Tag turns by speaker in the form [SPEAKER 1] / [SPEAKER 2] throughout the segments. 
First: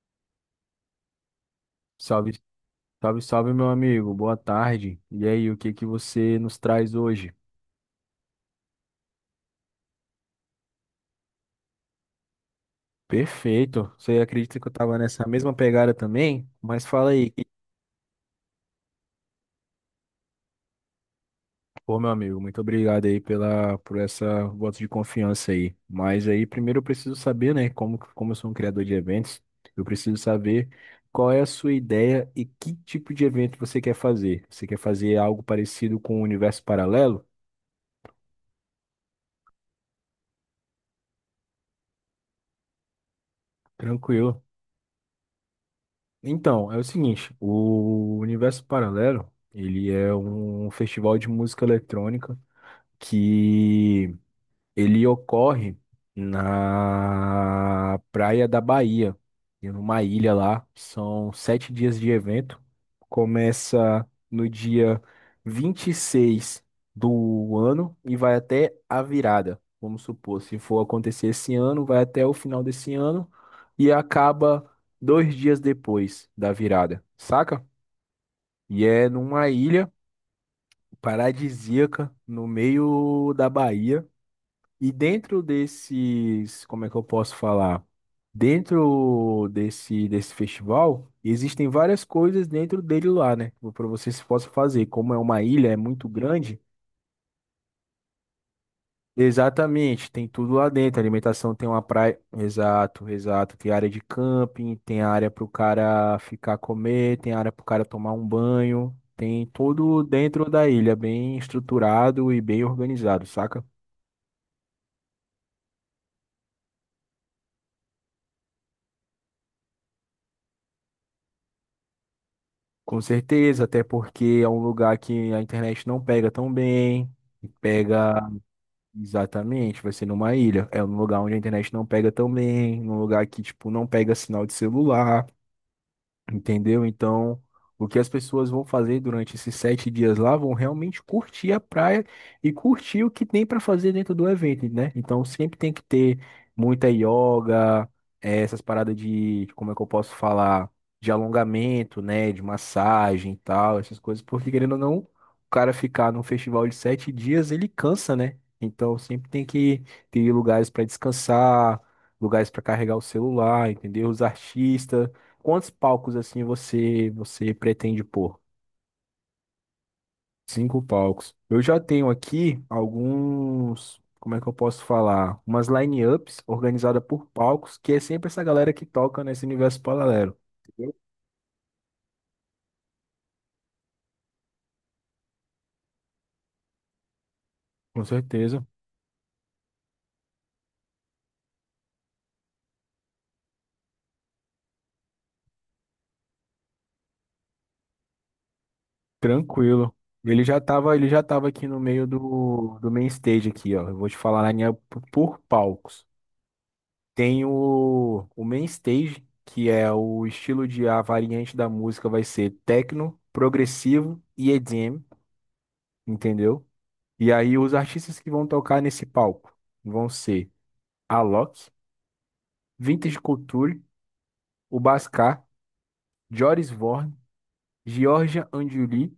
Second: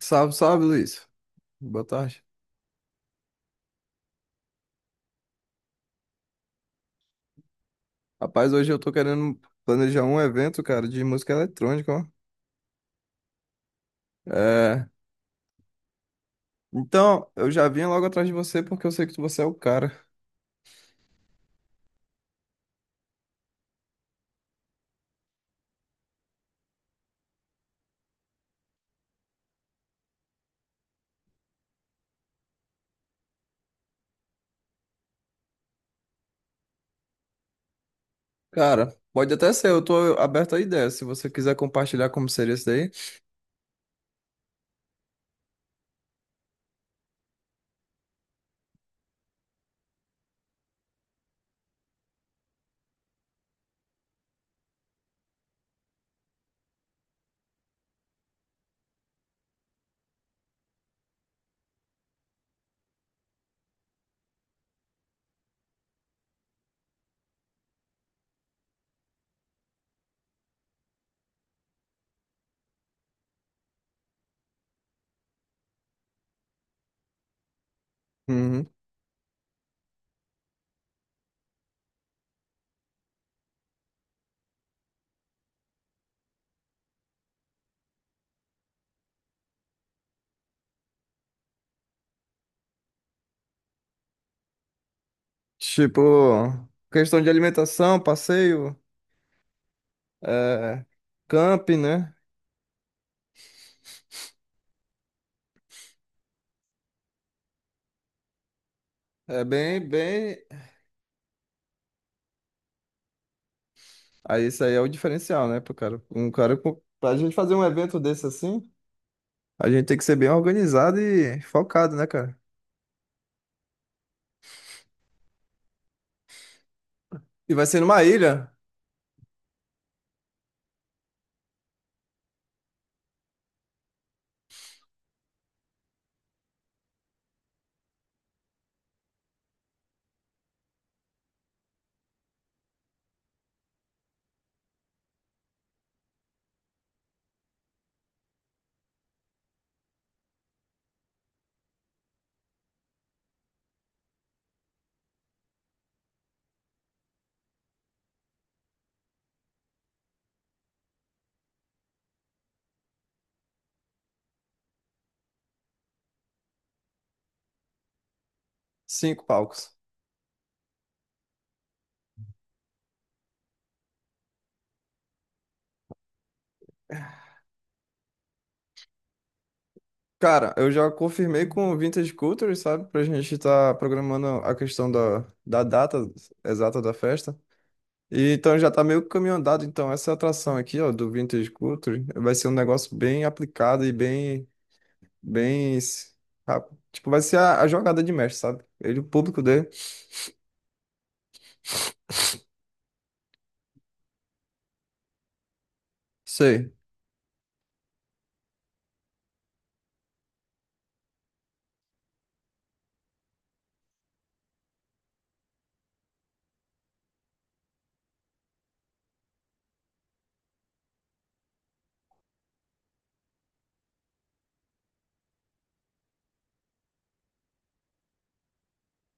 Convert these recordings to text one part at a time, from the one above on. [SPEAKER 1] Salve, salve, Luiz. Boa tarde.
[SPEAKER 2] Salve, salve, salve, meu amigo. Boa tarde. E aí, o que que você nos traz hoje?
[SPEAKER 1] Rapaz, hoje eu tô querendo planejar um evento, cara, de música eletrônica, ó.
[SPEAKER 2] Perfeito. Você acredita que eu
[SPEAKER 1] É...
[SPEAKER 2] tava nessa mesma pegada também? Mas fala
[SPEAKER 1] Então,
[SPEAKER 2] aí.
[SPEAKER 1] eu já vim logo atrás de você porque eu sei que você é o cara.
[SPEAKER 2] Pô, meu amigo, muito obrigado aí por essa voto de confiança aí. Mas aí, primeiro eu preciso saber, né, como eu sou um criador de eventos, eu preciso saber qual é a sua ideia e que tipo de evento você quer fazer. Você quer fazer algo parecido com o Universo Paralelo?
[SPEAKER 1] Cara, pode até ser, eu tô aberto a ideia, se você quiser compartilhar como seria isso daí.
[SPEAKER 2] Tranquilo. Então, é o seguinte, o Universo Paralelo, ele é um festival de música eletrônica que ele ocorre na praia da Bahia, em uma ilha lá. São 7 dias de evento. Começa no dia 26 do ano e vai até a virada. Vamos supor, se for acontecer esse ano, vai até o final desse ano e acaba 2 dias depois da virada, saca?
[SPEAKER 1] Uhum.
[SPEAKER 2] E é numa ilha paradisíaca no meio da Bahia. E dentro desses, como é que eu posso falar? Dentro desse festival, existem várias coisas dentro dele lá, né? Para você se possa fazer. Como é uma ilha, é
[SPEAKER 1] Tipo,
[SPEAKER 2] muito grande.
[SPEAKER 1] questão de alimentação, passeio,
[SPEAKER 2] Exatamente, tem tudo lá
[SPEAKER 1] é...
[SPEAKER 2] dentro. Alimentação tem
[SPEAKER 1] camping,
[SPEAKER 2] uma
[SPEAKER 1] né?
[SPEAKER 2] praia. Exato, exato. Tem área de camping, tem área para o cara ficar comer, tem área para o cara tomar um banho.
[SPEAKER 1] É
[SPEAKER 2] Tem
[SPEAKER 1] bem,
[SPEAKER 2] tudo
[SPEAKER 1] bem...
[SPEAKER 2] dentro da ilha, bem estruturado e bem organizado, saca?
[SPEAKER 1] Aí isso aí é o diferencial, né, pro cara. Pra gente fazer um evento desse assim... A gente tem que ser bem organizado e focado, né, cara?
[SPEAKER 2] Com certeza, até porque é um lugar que a internet não pega tão bem. E
[SPEAKER 1] E vai ser numa
[SPEAKER 2] Pega
[SPEAKER 1] ilha,
[SPEAKER 2] exatamente, vai ser numa ilha. É um lugar onde a internet não pega tão bem, num lugar que, tipo, não pega sinal de celular. Entendeu? Então, o que as pessoas vão fazer durante esses 7 dias lá vão realmente curtir a praia e curtir o que tem para fazer dentro do evento, né? Então, sempre tem que ter muita yoga, essas paradas de, como é que eu posso falar, de alongamento, né? De massagem e tal, essas coisas, porque querendo ou não, o cara ficar num festival de 7 dias, ele cansa, né? Então, sempre tem que ter lugares para descansar, lugares para carregar o celular, entendeu? Os artistas. Quantos palcos assim você pretende pôr?
[SPEAKER 1] cinco palcos.
[SPEAKER 2] Cinco palcos. Eu já tenho aqui alguns, como é que eu posso falar? Umas line-ups organizadas por palcos, que é sempre essa galera que toca nesse universo paralelo.
[SPEAKER 1] Cara, eu já
[SPEAKER 2] Entendeu?
[SPEAKER 1] confirmei com o Vintage Culture, sabe? Pra gente estar programando a questão da data exata da festa.
[SPEAKER 2] Com
[SPEAKER 1] E então
[SPEAKER 2] certeza.
[SPEAKER 1] já tá meio que caminho andado. Então, essa atração aqui, ó, do Vintage Culture, vai ser um negócio bem aplicado e bem, s- rápido. Tipo, vai ser a jogada de mestre, sabe? Ele, o público dele.
[SPEAKER 2] Tranquilo. Ele já tava aqui no meio do main stage aqui, ó. Eu vou te falar a linha up por palcos.
[SPEAKER 1] Sei.
[SPEAKER 2] Tem o main stage, que é o estilo de a variante da música vai ser techno, progressivo e EDM. Entendeu? E aí os artistas que vão tocar nesse palco vão ser Alok, Vintage Culture, o Bascar, Joris Vorn, Georgia Anjuli,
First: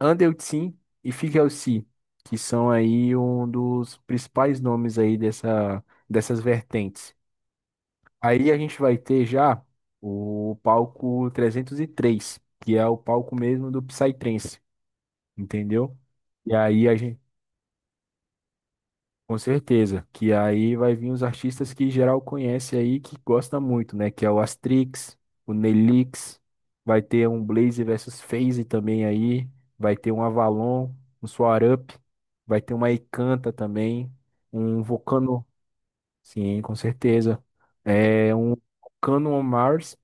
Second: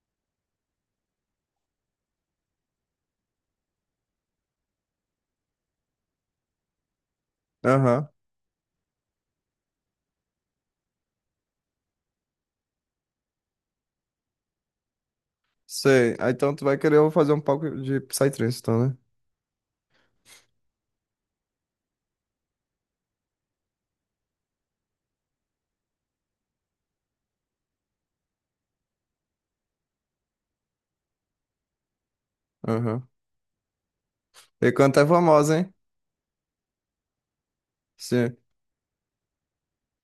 [SPEAKER 2] Andel Tsin e Figel Si, que são aí um dos principais nomes aí dessa, dessas vertentes.
[SPEAKER 1] Aham.
[SPEAKER 2] Aí a gente vai ter já o palco 303, que é o palco mesmo do Psytrance, entendeu?
[SPEAKER 1] Sei. Ah,
[SPEAKER 2] E
[SPEAKER 1] então, tu vai
[SPEAKER 2] aí a
[SPEAKER 1] querer eu
[SPEAKER 2] gente
[SPEAKER 1] fazer um palco de Psytrance, então, né?
[SPEAKER 2] Com certeza, que aí vai vir os artistas que geral conhece aí, que gosta muito, né? Que é o Astrix, o Nelix, vai ter um Blaze versus FaZe também aí, vai ter um Avalon, um Swarup, vai ter uma
[SPEAKER 1] Aham.
[SPEAKER 2] Ecanta também,
[SPEAKER 1] E
[SPEAKER 2] um
[SPEAKER 1] canta é
[SPEAKER 2] Vulcano,
[SPEAKER 1] famosa, hein?
[SPEAKER 2] sim, com certeza. É
[SPEAKER 1] Sim.
[SPEAKER 2] um Vulcano on Mars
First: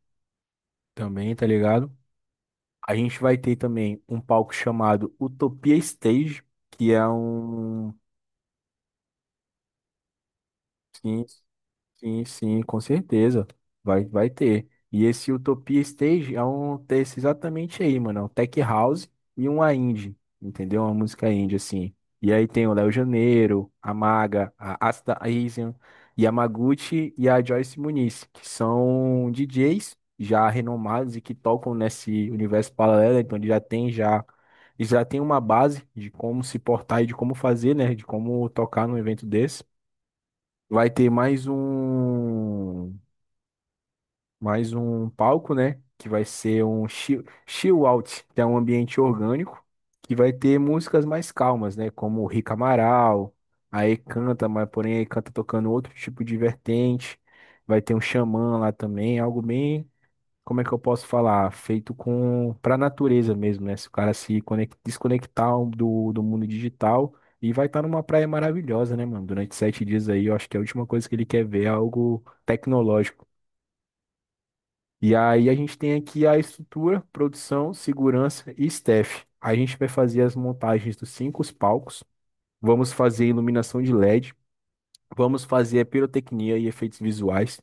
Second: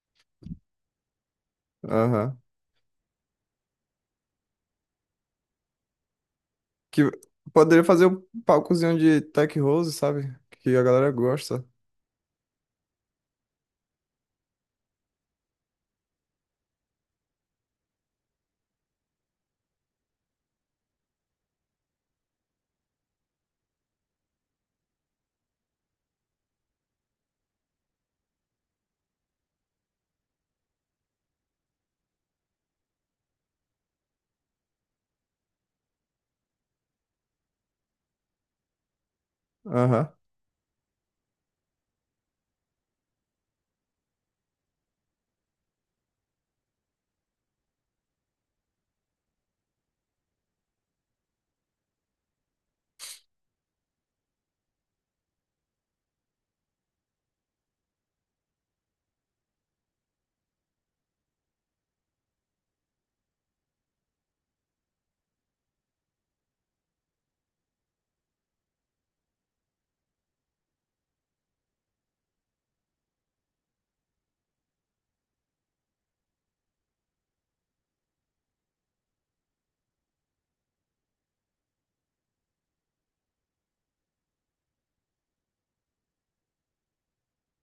[SPEAKER 2] também, tá ligado?
[SPEAKER 1] Aham.
[SPEAKER 2] A gente vai ter também um palco chamado Utopia Stage. Que
[SPEAKER 1] Que
[SPEAKER 2] é
[SPEAKER 1] poderia
[SPEAKER 2] um
[SPEAKER 1] fazer o palcozinho de Tech Rose, sabe? Que a galera
[SPEAKER 2] Sim,
[SPEAKER 1] gosta.
[SPEAKER 2] sim, sim, com certeza. Vai ter. E esse Utopia Stage é um desse exatamente aí, mano. É um Tech House e uma indie, entendeu? Uma música indie, assim. E aí tem o Léo Janeiro, a Maga, a Asta Asian, Yamaguchi e a Joyce Muniz, que são DJs já renomados e que tocam nesse universo paralelo, então eles já têm uma base de como se portar e de como fazer, né? De como tocar num evento desse.
[SPEAKER 1] Aham.
[SPEAKER 2] Vai ter mais um palco, né? Que vai ser um chill out, que é um ambiente orgânico, que vai ter músicas mais calmas, né? Como o Rick Amaral, aí canta, mas porém aí canta tocando outro tipo de vertente. Vai ter um xamã lá também, algo bem como é que eu posso falar? Feito com para a natureza mesmo, né? Se o cara se conec- desconectar do mundo digital e vai estar numa praia maravilhosa, né, mano? Durante 7 dias aí, eu acho que é a última coisa que ele quer ver é algo tecnológico. E aí a gente tem aqui a estrutura, produção, segurança e staff. A gente vai fazer as montagens dos cinco palcos, vamos fazer iluminação de LED, vamos fazer a pirotecnia e efeitos visuais.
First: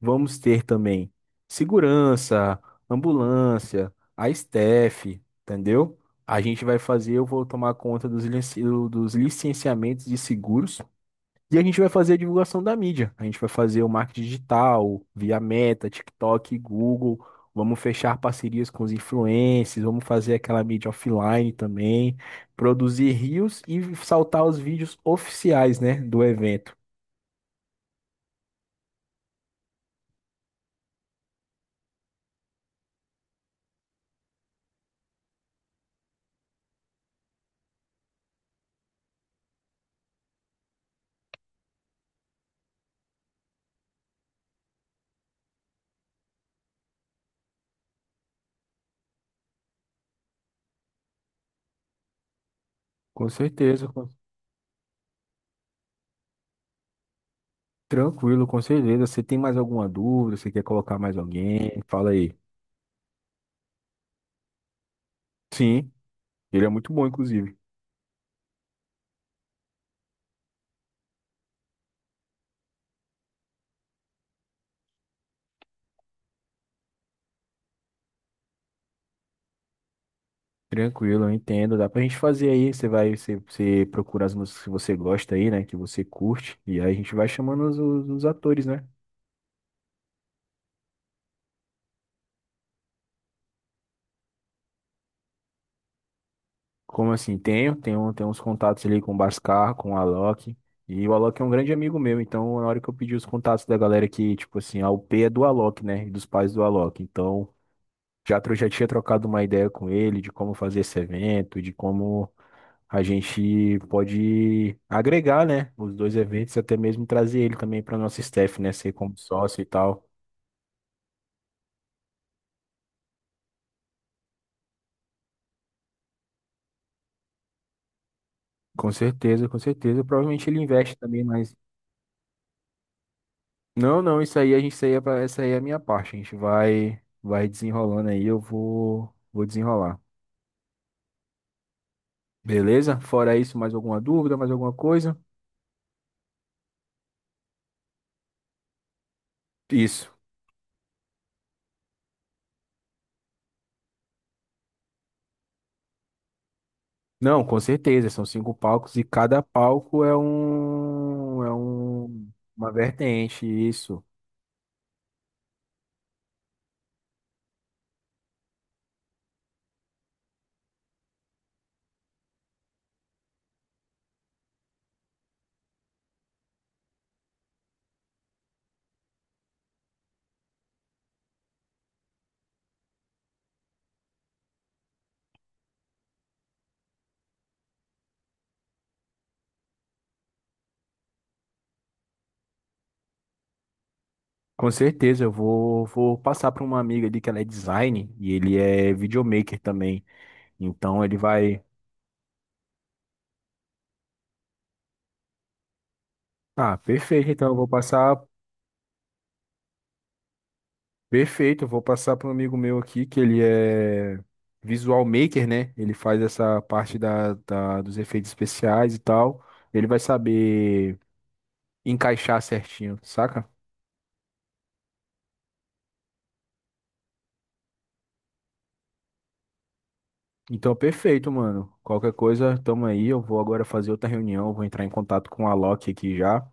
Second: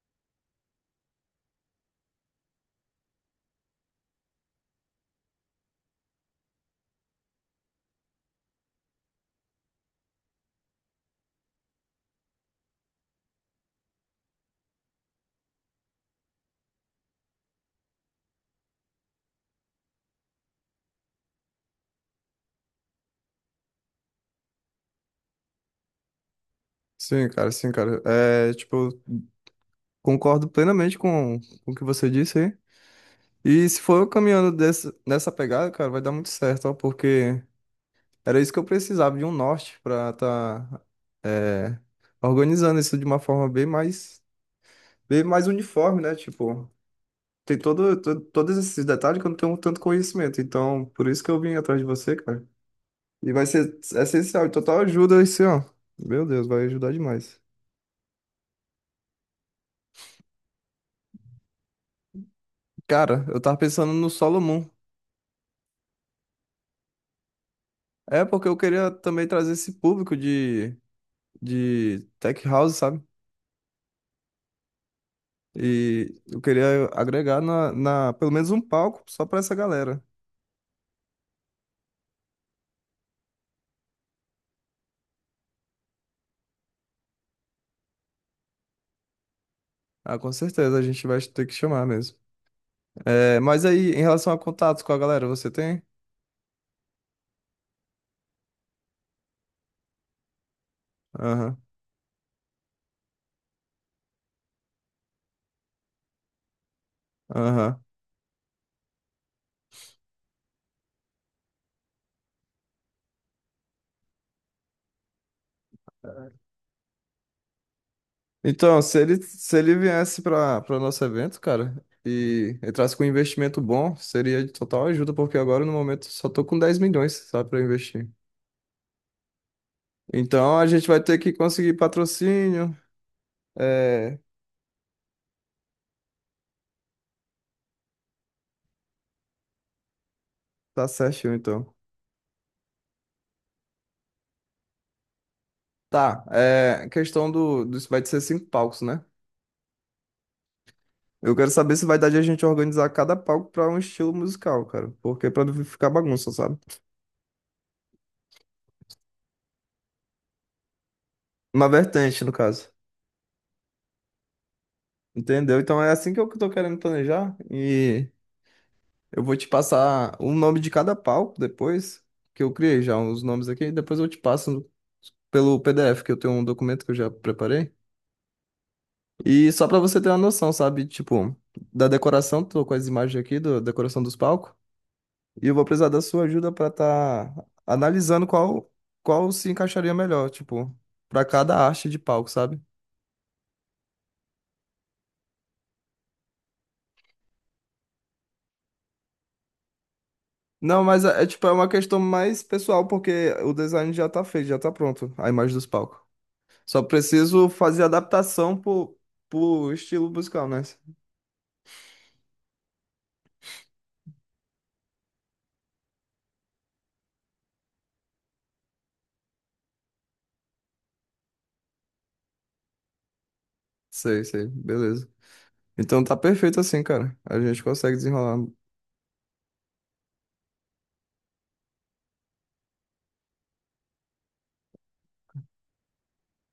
[SPEAKER 2] Vamos ter também segurança, ambulância, a staff, entendeu? A gente vai fazer, eu vou tomar conta dos licenciamentos de seguros e a gente vai fazer a divulgação da mídia. A gente vai fazer o marketing digital, via Meta, TikTok, Google. Vamos fechar parcerias com os influencers, vamos fazer aquela mídia offline também, produzir rios e saltar os vídeos oficiais, né, do evento.
[SPEAKER 1] Sim, cara, sim, cara. É, tipo, concordo plenamente com o que você disse aí. E se for eu caminhando desse, nessa pegada, cara, vai dar muito certo, ó, porque era isso que eu precisava de um norte pra tá é, organizando isso de uma forma bem mais uniforme, né? Tipo. Todos esses detalhes que eu não tenho tanto conhecimento. Então, por isso que eu vim atrás de você, cara.
[SPEAKER 2] Com
[SPEAKER 1] E vai ser
[SPEAKER 2] certeza.
[SPEAKER 1] essencial, total ajuda esse, ó. Meu Deus, vai ajudar demais.
[SPEAKER 2] Tranquilo, com certeza. Você tem mais alguma dúvida? Você quer colocar mais alguém? Fala aí.
[SPEAKER 1] Cara, eu tava pensando no Solo Moon.
[SPEAKER 2] Sim, ele é muito bom, inclusive.
[SPEAKER 1] É porque eu queria também trazer esse público de tech house, sabe? E eu queria agregar pelo menos um palco só pra essa galera.
[SPEAKER 2] Tranquilo, eu entendo. Dá pra gente fazer aí. Você procura as músicas que você gosta aí, né? Que você curte. E aí a gente vai chamando os atores, né?
[SPEAKER 1] Ah, com certeza, a gente vai ter que chamar mesmo. É, mas aí, em relação a contatos com a galera, você tem?
[SPEAKER 2] Como assim? Tenho uns contatos ali com o Bascar, com o Alok. E o Alok é um
[SPEAKER 1] Aham,
[SPEAKER 2] grande amigo meu. Então, na hora que eu pedi os contatos da galera que, tipo assim, a UP é do Alok, né? E dos pais do Alok. Então.
[SPEAKER 1] aham.
[SPEAKER 2] Já eu já tinha trocado uma ideia com ele de como fazer esse evento, de como a gente pode agregar, né, os dois eventos, e até mesmo trazer ele também para nosso staff, né,
[SPEAKER 1] Então,
[SPEAKER 2] ser
[SPEAKER 1] se
[SPEAKER 2] como
[SPEAKER 1] ele, se
[SPEAKER 2] sócio e
[SPEAKER 1] ele
[SPEAKER 2] tal.
[SPEAKER 1] viesse para nosso evento, cara, e entrasse com um investimento bom, seria de total ajuda, porque agora no momento só tô com 10 milhões, sabe, para investir.
[SPEAKER 2] Com certeza, com certeza. Provavelmente
[SPEAKER 1] Então
[SPEAKER 2] ele
[SPEAKER 1] a gente
[SPEAKER 2] investe
[SPEAKER 1] vai ter
[SPEAKER 2] também,
[SPEAKER 1] que
[SPEAKER 2] mas
[SPEAKER 1] conseguir patrocínio.
[SPEAKER 2] não,
[SPEAKER 1] É,
[SPEAKER 2] não, isso aí a gente isso aí é pra- essa aí é a minha parte. A gente vai desenrolando aí, eu vou desenrolar.
[SPEAKER 1] tá certinho, então.
[SPEAKER 2] Beleza? Fora isso, mais alguma dúvida, mais alguma coisa?
[SPEAKER 1] Questão do, do. Vai ser cinco palcos, né?
[SPEAKER 2] Isso.
[SPEAKER 1] Eu quero saber se vai dar de a gente organizar cada palco para um estilo musical, cara. Porque pra não ficar bagunça, sabe?
[SPEAKER 2] Não, com certeza, são cinco palcos e cada palco é um, é
[SPEAKER 1] Uma vertente,
[SPEAKER 2] um,
[SPEAKER 1] no
[SPEAKER 2] uma
[SPEAKER 1] caso.
[SPEAKER 2] vertente, isso.
[SPEAKER 1] Entendeu? Então é assim que eu tô querendo planejar. E. Eu vou te passar o nome de cada palco depois, que eu criei já os nomes aqui, depois eu te passo pelo PDF, que eu tenho um documento que eu já preparei. E só pra você ter uma noção, sabe? Tipo, da decoração, tô com as imagens aqui da decoração dos palcos, e eu vou precisar da sua ajuda pra tá analisando qual se encaixaria melhor, tipo, pra cada arte de palco, sabe?
[SPEAKER 2] Com certeza, eu vou passar para uma amiga ali que ela é design e ele é videomaker também.
[SPEAKER 1] Não,
[SPEAKER 2] Então ele
[SPEAKER 1] tipo, é
[SPEAKER 2] vai.
[SPEAKER 1] uma questão mais pessoal, porque o design já tá feito, já tá pronto, a imagem dos palcos.
[SPEAKER 2] Ah,
[SPEAKER 1] Só
[SPEAKER 2] perfeito,
[SPEAKER 1] preciso
[SPEAKER 2] então eu vou
[SPEAKER 1] fazer
[SPEAKER 2] passar.
[SPEAKER 1] adaptação pro estilo musical, né?
[SPEAKER 2] Perfeito, eu vou passar para um amigo meu aqui que ele é visual maker, né? Ele faz essa parte dos efeitos especiais e tal. Ele vai saber encaixar certinho, saca?
[SPEAKER 1] Sei, sei, beleza. Então tá perfeito assim, cara. A gente consegue desenrolar.
[SPEAKER 2] Então, perfeito, mano. Qualquer coisa, tamo aí. Eu vou agora fazer outra reunião, vou entrar em contato com a Loki aqui já.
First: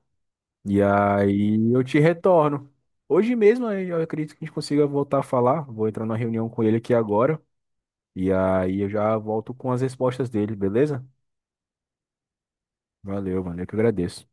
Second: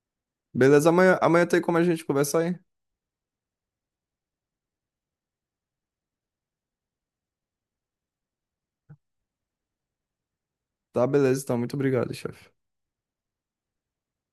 [SPEAKER 2] E
[SPEAKER 1] Beleza, amanhã tem
[SPEAKER 2] aí
[SPEAKER 1] como a
[SPEAKER 2] eu te
[SPEAKER 1] gente conversar aí?
[SPEAKER 2] retorno. Hoje mesmo, aí, eu acredito que a gente consiga voltar a falar. Vou entrar numa reunião com ele aqui agora. E aí eu já volto com as respostas dele,
[SPEAKER 1] Tá,
[SPEAKER 2] beleza?
[SPEAKER 1] beleza, então. Muito obrigado, chefe.
[SPEAKER 2] Valeu, mano. Eu que agradeço.